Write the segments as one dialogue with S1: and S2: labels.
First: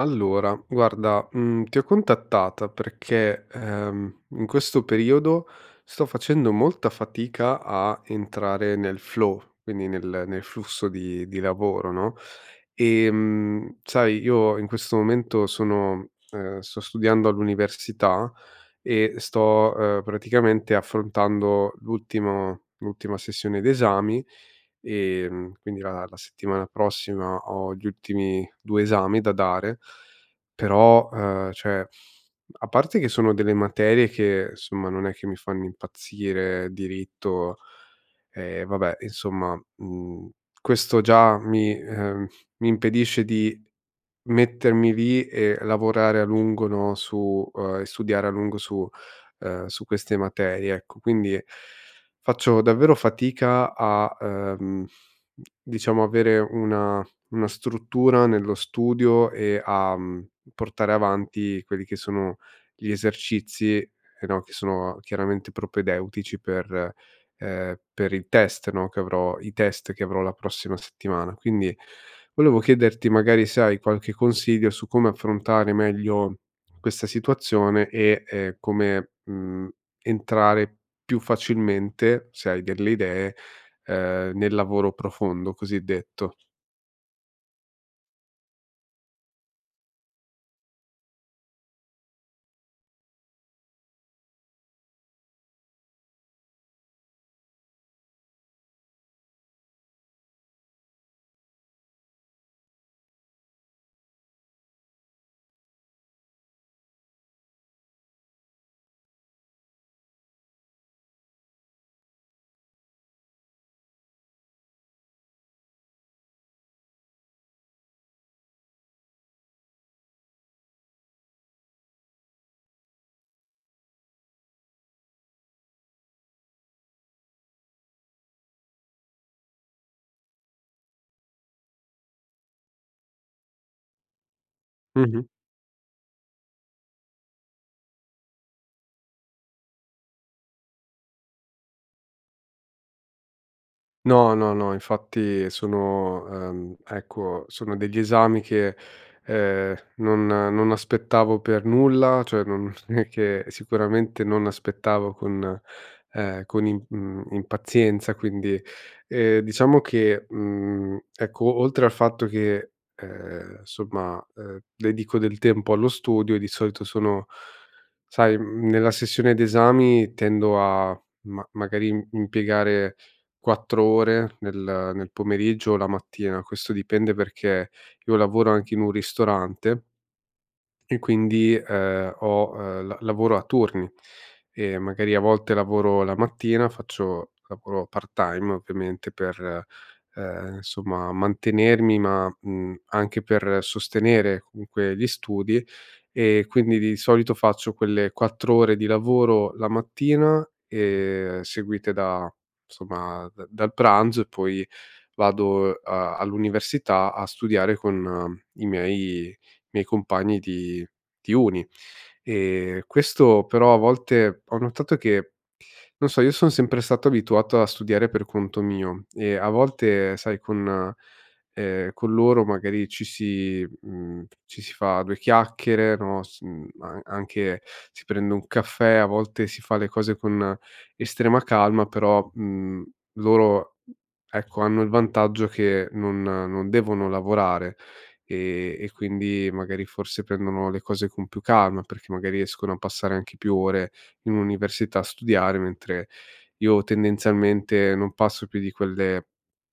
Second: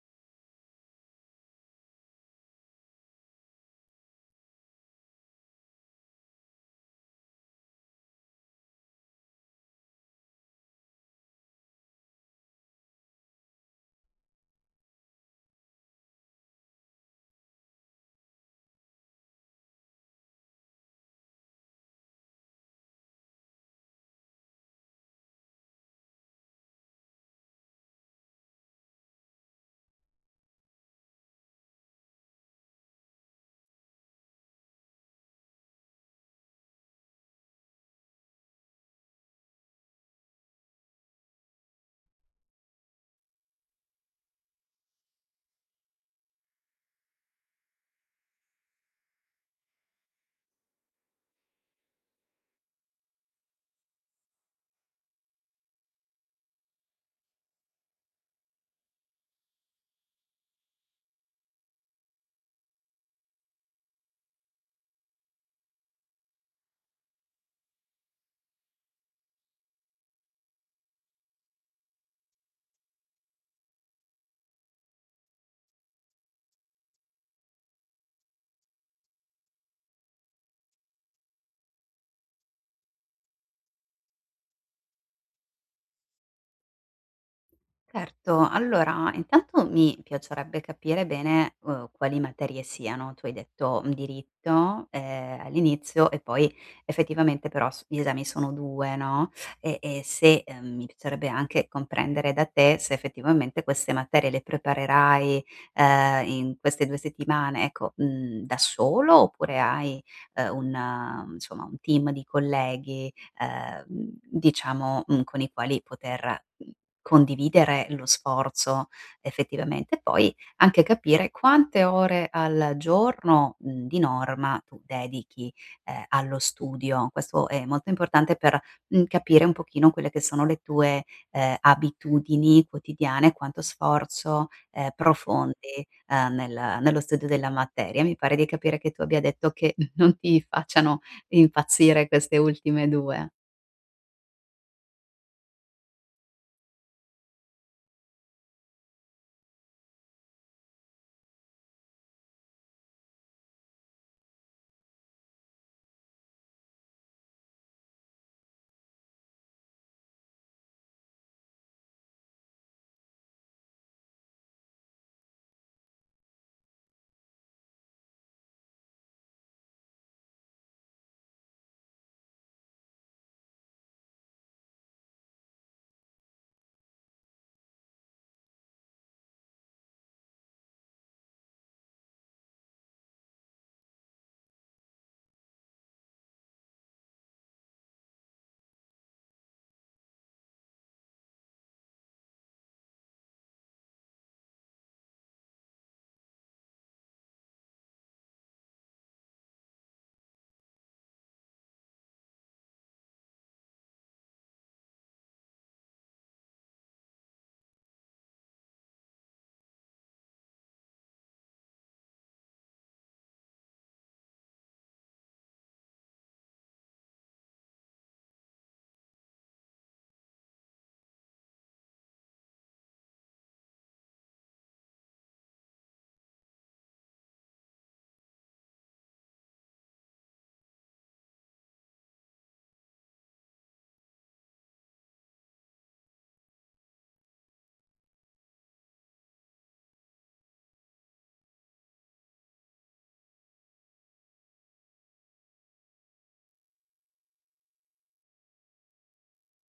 S1: Allora, guarda, mhmm, ti ho contattata perché, ehm, in questo periodo sto facendo molta fatica a entrare nel flow, quindi nel nel flusso di di lavoro, no, ehm, sai, io in questo momento sono uhm, sto studiando all'università. E sto, uhm, praticamente affrontando l'ultimo l'ultima sessione d'esami. Ehm, quindi la la settimana prossima ho gli ultimi 2 esami da dare. Però uhm, cioè, a parte che sono delle materie che, insomma, non è che mi fanno impazzire. Diritto ehm, vabbè, insomma. Mhmm, questo già mi ehm, mi impedisce di mettermi lì e lavorare a lungo, no, su uhm, e studiare a lungo su uhm, su queste materie, ecco. Quindi, faccio davvero fatica a, uhm, d diciamo, avere una una struttura nello studio, e a, mhmm, mhmm, portare avanti quelli che sono gli esercizi e no, che sono chiaramente propedeutici per ehm, per il test, no, che avrò i test che avrò la prossima settimana. Quindi volevo chiederti, magari, se hai qualche consiglio su come affrontare meglio questa situazione e, ehm, come, mhmm, entrare più facilmente, se hai delle idee, ehm, nel lavoro profondo, cosiddetto.
S2: Certo. Allora, intanto mi piacerebbe capire bene, uhm, quali materie siano. Tu hai detto diritto, ehm, all'inizio e poi effettivamente, però, s gli esami sono 2, no, e e se mhmm, mi piacerebbe anche comprendere da te se, effettivamente, queste materie le preparerai, ehm, in queste 2 settimane, ecco, mhmm, da solo, oppure hai, ehm, un, insomma, un team di colleghi, ehm, diciamo, mh, con i quali poter, uhm, condividere lo sforzo effettivamente. Poi, anche capire quante ore al giorno, di norma, tu dedichi, ehm, allo studio. Questo è molto importante, mhmm, per capire un pochino quelle che sono le tue, ehm, abitudini quotidiane, quanto sforzo, ehm,
S1: Mh-mh.
S2: profondi, ehm, nel nello studio della materia. Mi pare di capire che tu abbia detto, che non ti facciano impazzire queste ultime 2.
S1: No, no, no, infatti sono, ehm, ecco, sono degli esami che, ehm, non non aspettavo per nulla, cioè non è che sicuramente non aspettavo con, ehm, con im, mhmm, impazienza. Quindi, ehm, diciamo che, mhmm, ecco, oltre al fatto che, ehm, insomma, ehm, dedico del tempo allo studio e di solito sono sai, mhmm, nella sessione d'esami tendo a ma magari im mpiegare 4 ore nel nel pomeriggio o la mattina, questo dipende, perché io lavoro anche in un ristorante e quindi, ehm, ho ehm, l lavoro a turni. E magari a volte lavoro la mattina, faccio lavoro part-time, ovviamente, per, ehm, insomma, mantenermi ma, mhmm, anche per sostenere comunque gli studi, e quindi di solito faccio quelle 4 ore di lavoro la mattina e seguite da, insomma, da dal pranzo e poi vado, a all'università a studiare con i miei i miei compagni di di uni. E questo, però, a volte, ho notato che non so, io son sempre stato abituato a studiare per conto mio e a volte, sai, con, ehm, con loro magari ci si mhmm, ci si fa due chiacchiere, no, s uhm, a anche si prende un caffè, a volte si fa le cose con estrema calma, però, mhmm, loro, ecco, hanno il vantaggio che non non devono lavorare e e quindi magari, forse, prendono le cose con più calma, perché magari riescono a passare anche più ore in università a studiare, mentre io, tendenzialmente, non passo più di quelle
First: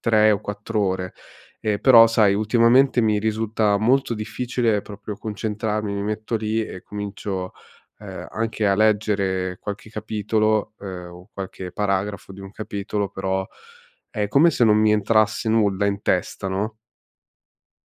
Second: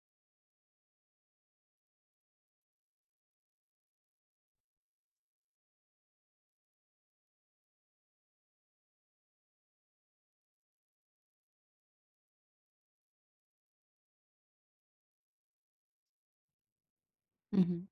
S1: 3 o 4 ore. E però, sai, ultimamente mi risulta molto difficile proprio concentrarmi, mi metto lì e comincio, ehm, anche a leggere qualche capitolo, ehm, o qualche paragrafo di un capitolo, però è come se non mi entrasse nulla in testa, no?
S2: Mh-mh.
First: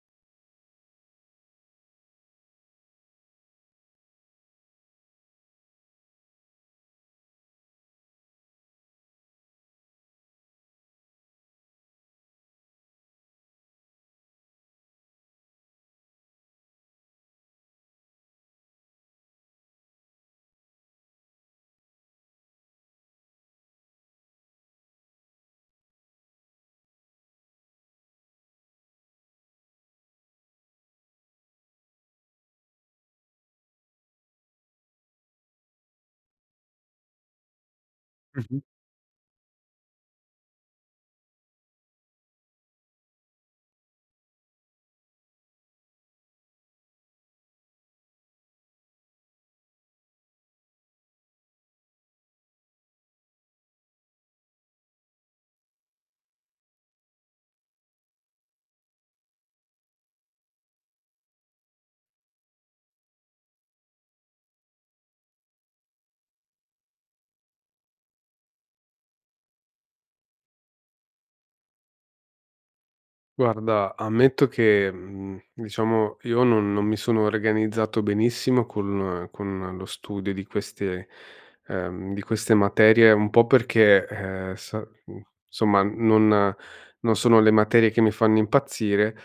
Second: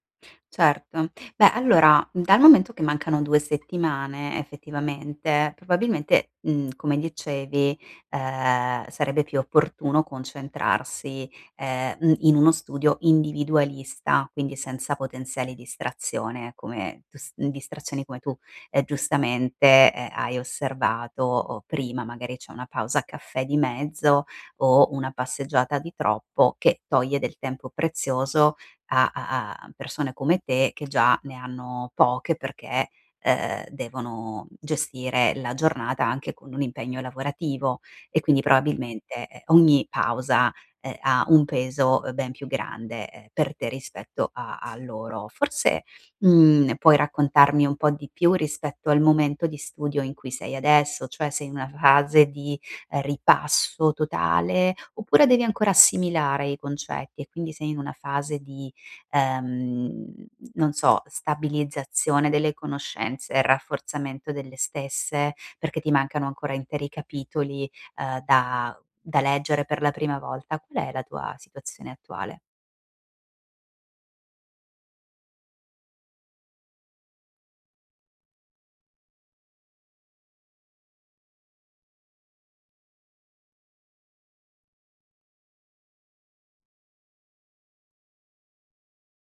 S2: Certo. Beh, allora, dal momento che mancano 2 settimane effettivamente, probabilmente, mhmm, come dicevi, ehm, sarebbe più opportuno concentrarsi, ehm, mh, in uno studio individualista, quindi senza potenziali distrazione, come tu s mh, distrazioni come tu, ehm, giustamente, eh, hai osservato, o prima magari c'è una pausa caffè di mezzo o una passeggiata di troppo che toglie del tempo prezioso a a a persone come te che già ne hanno poche perché, ehm, devono gestire la giornata anche con un impegno lavorativo e quindi
S1: Mh-mh.
S2: probabilmente, ehm, ogni pausa, ehm, ha un peso, ben più grande per te rispetto a a loro. Forse, mhmm, puoi raccontarmi un po' di più rispetto al momento di studio in cui sei adesso? Cioè, sei in una fase di ripasso totale, oppure devi ancora assimilare i concetti e quindi sei in una fase di, ehm, non so, stabilizzazione delle conoscenze e rafforzamento delle stesse, perché ti mancano ancora interi capitoli, ehm, da da leggere per la prima volta? Qual è la tua situazione attuale?
S1: Guarda, ammetto che, mhmm, diciamo, io non non mi sono organizzato benissimo con con lo studio di queste ehm, di queste materie, un po' perché, ehm, sa mhmm, insomma non non sono le materie che mi fanno impazzire,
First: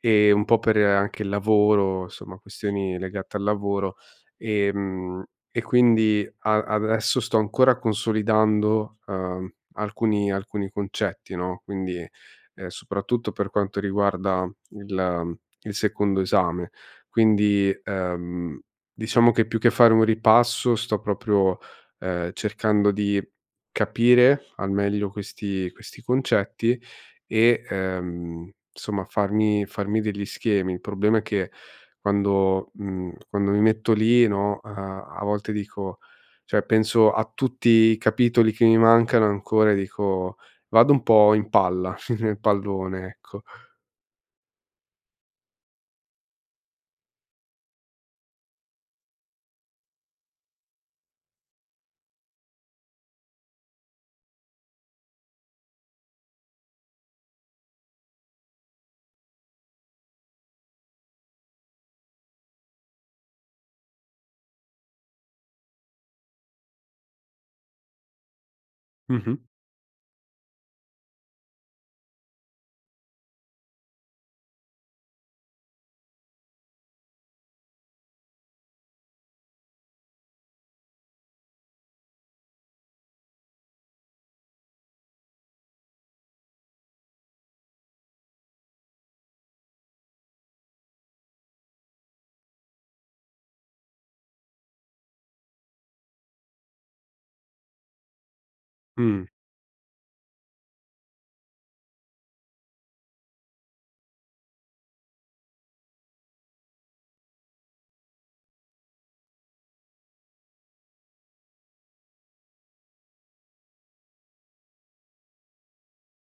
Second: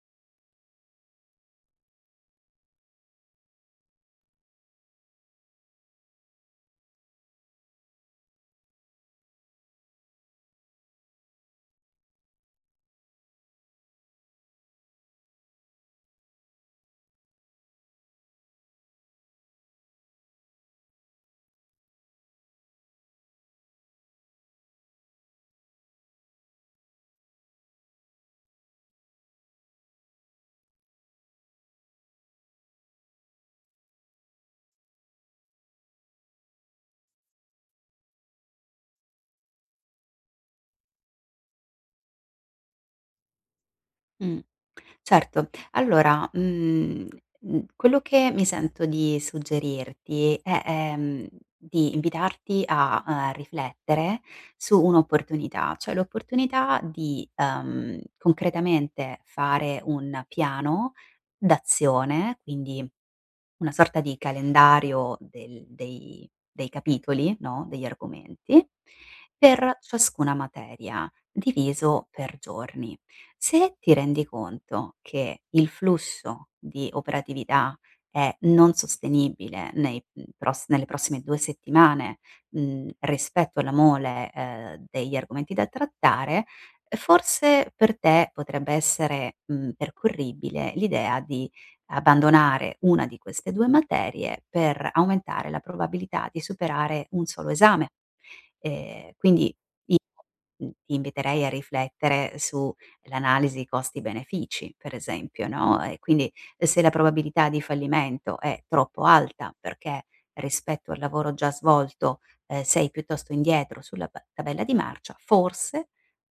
S1: ehm, un po' per anche il lavoro, insomma, questioni legate al lavoro e mhmm, e quindi a adesso sto ancora consolidando, uhm, alcuni alcuni concetti, no, quindi, ehm, soprattutto per quanto riguarda il il secondo esame. Quindi, ehm, diciamo che più che fare un ripasso sto proprio, ehm, cercando di capire al meglio questi questi concetti e, ehm, insomma farmi farmi degli schemi. Il problema è che quando mhmm, quando mi metto lì, no, uhm, a volte dico cioè, penso a tutti i capitoli che mi mancano ancora, e dico vado un po' in palla, nel pallone, ecco.
S2: Mh, certo. Allora, mhmm, mhmm, quello che mi sento di suggerirti è, ehm, di invitarti a, uhm, riflettere su un'opportunità, cioè l'opportunità di, uhm, concretamente fare un piano d'azione, quindi una sorta di calendario del dei dei capitoli, no, degli argomenti,
S1: Mh-mh.
S2: per ciascuna materia, diviso per giorni. Se ti rendi conto che il flusso di operatività è non sostenibile nei, mhmm, pros nelle prossime 2 settimane, mhmm, rispetto alla mole, ehm, degli argomenti da trattare, uhm, forse per te potrebbe essere, mhmm, percorribile l'idea di abbandonare una di queste 2 materie per aumentare la probabilità di superare 1 solo esame. Ehm,
S1: Mh.
S2: quindi io, mhmm, ti inviterei a riflettere sull'analisi costi-benefici per esempio, no, e quindi, ehm, se la probabilità di fallimento è troppo alta perché, rispetto al lavoro già svolto, ehm, sei piuttosto indietro sulla p tabella di marcia, forse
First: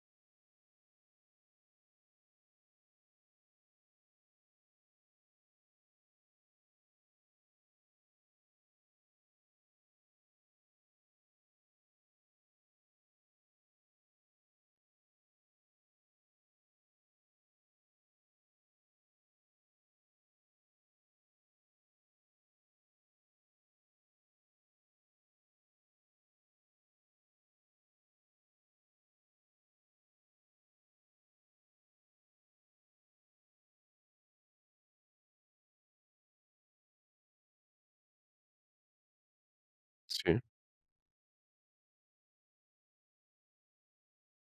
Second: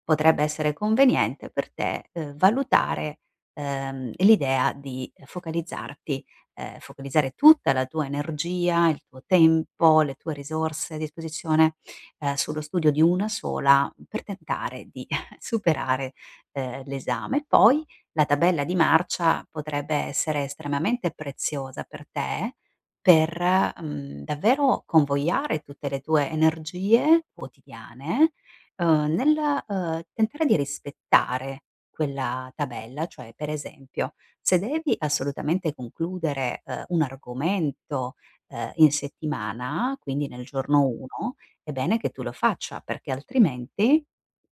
S2: potrebbe essere conveniente per te, uhm, valutare, uhm, l'idea di, ehm, focalizzarti, ehm, focalizzare tutta la tua energia, il tuo tempo, le tue risorse a disposizione, ehm, sullo studio di 1 sola, mhmm, per tentare di superare, ehm, l'esame. E poi la tabella di marcia potrebbe essere estremamente preziosa per te, per, mhmm, davvero convogliare tutte le tue energie quotidiane, uhm, nel, uhm, tentare di rispettare quella tabella. Cioè, per esempio, se devi assolutamente concludere, uhm, un argomento, ehm, in settimana, quindi
S1: Sì.
S2: nel giorno 1, è bene che tu lo faccia, perché altrimenti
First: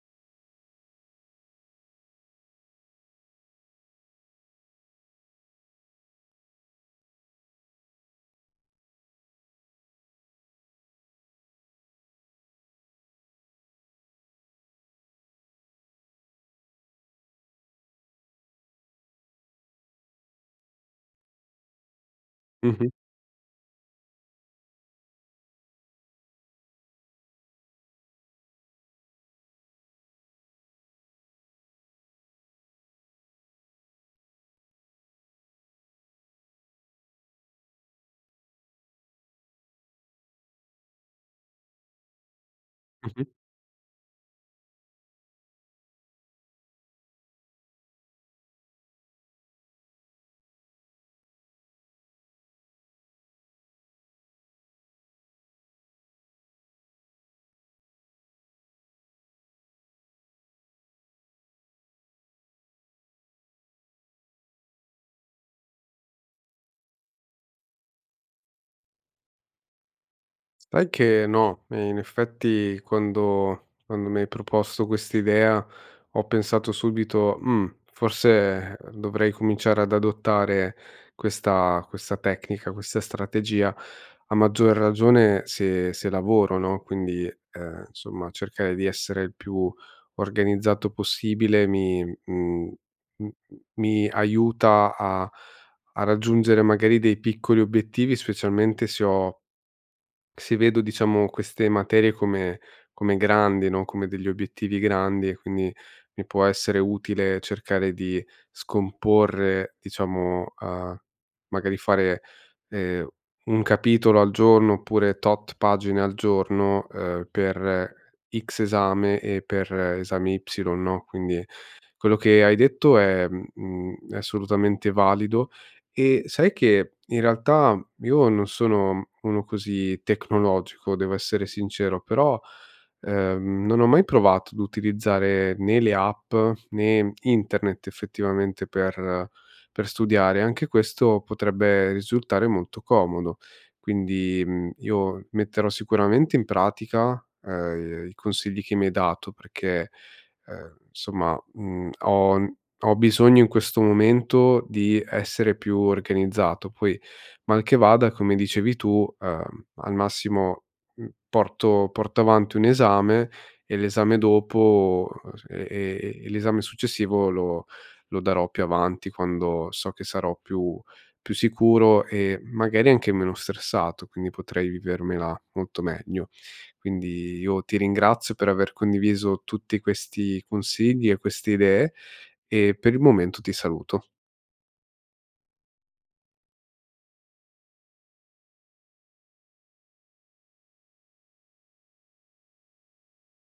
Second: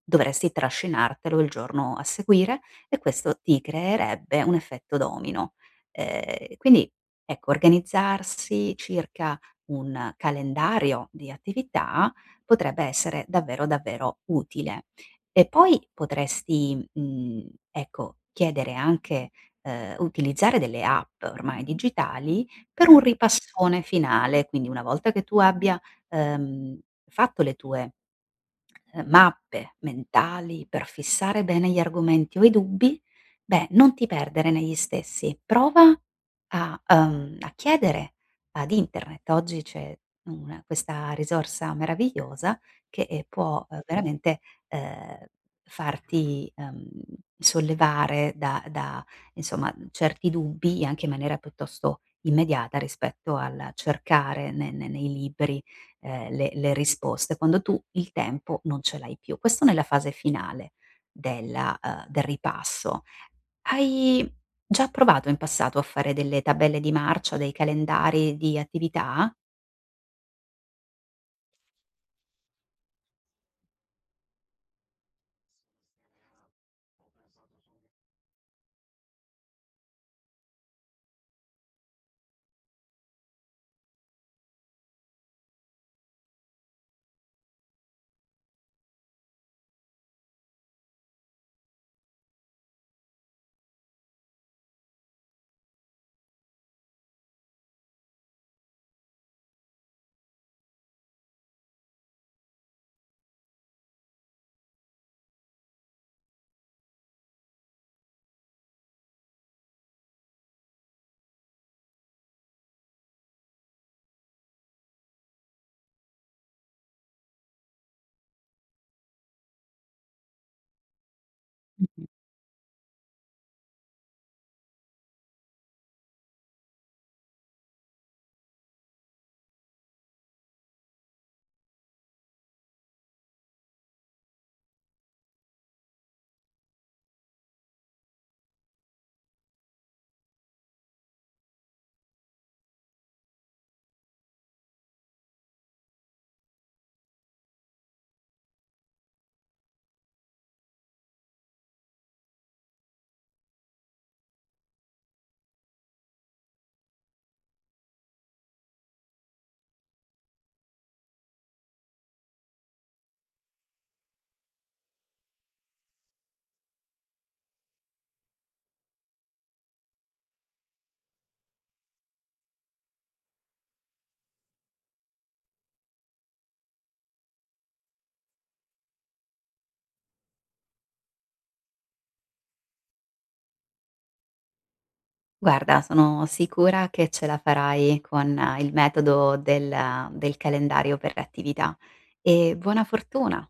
S2: dovresti trascinartelo il giorno a seguire, e questo ti creerebbe un effetto domino. Ehm, e quindi, ecco, organizzarsi circa un calendario di attività potrebbe essere davvero, davvero utile e poi potresti, mhmm, ecco, chiedere anche uhm, o utilizzare delle app, ormai digitali per
S1: Mh-mh.
S2: un ripassone finale. Quindi una volta che tu abbia, uhm, fatto le tue, ehm, mappe mentali, per fissare bene gli argomenti o i dubbi, beh, non ti perdere negli stessi, prova a uhm, a chiedere ad internet. Oggi c'è una questa risorsa meravigliosa che, ehm,
S1: Mh-mh.
S2: può, uhm, veramente, ehm, farti, uhm, sollevare da da insomma, mhmm, certi dubbi, anche in maniera piuttosto immediata rispetto al cercare ne ne nei libri, ehm, le le risposte quando tu il tempo non ce l'hai più. Questo nella fase finale della uhm, del ripasso. Hai già provato in passato a fare delle tabelle di marcia, dei calendari di attività?
S1: Sai che no, in effetti quando quando mi hai proposto quest'idea, ho pensato subito: "Mhmm, forse dovrei cominciare ad adottare questa questa tecnica, questa strategia." A maggior ragione se se lavoro, no, quindi, uhm, insomma, cercare di essere il più organizzato possibile mi mhmm, m mi aiuta a a raggiungere magari dei piccoli obiettivi, specialmente se ho se vedo, diciamo, queste materie come come grandi no, come degli obiettivi grandi e quindi mi può essere utile cercare di scomporre, diciamo uhm, magari fare, ehm, un capitolo al giorno, oppure tot pagine al giorno, uhm, per X esame e per esami Y, no, quindi
S2: Mh-mh.
S1: quello che hai detto è mhmm, mhmm, è assolutamente valido. E sai che in realtà io non sono uno così tecnologico, devo essere sincero, però, ehm, non ho mai provato ad utilizzare né le app, né internet, effettivamente, per per studiare, anche questo potrebbe risultare molto comodo. Quindi, mhmm, io metterò sicuramente in pratica, uhm, i consigli che mi hai dato perché, ehm, insomma, mhmm, ho ho bisogno in questo momento di essere più organizzato, poi mal che vada, come dicevi tu, uhm, al massimo, mhmm, porto porto avanti un esame e l'esame dopo uhm, s e e e l'esame successivo lo lo darò più avanti quando so che sarò più più sicuro e, magari, anche meno stressato, quindi potrei vivermela molto meglio. Quindi, io ti ringrazio per aver condiviso tutti questi consigli e queste idee e per il momento ti saluto.
S2: Guarda, sono sicura che ce la farai con il metodo del del calendario per le attività e buona fortuna!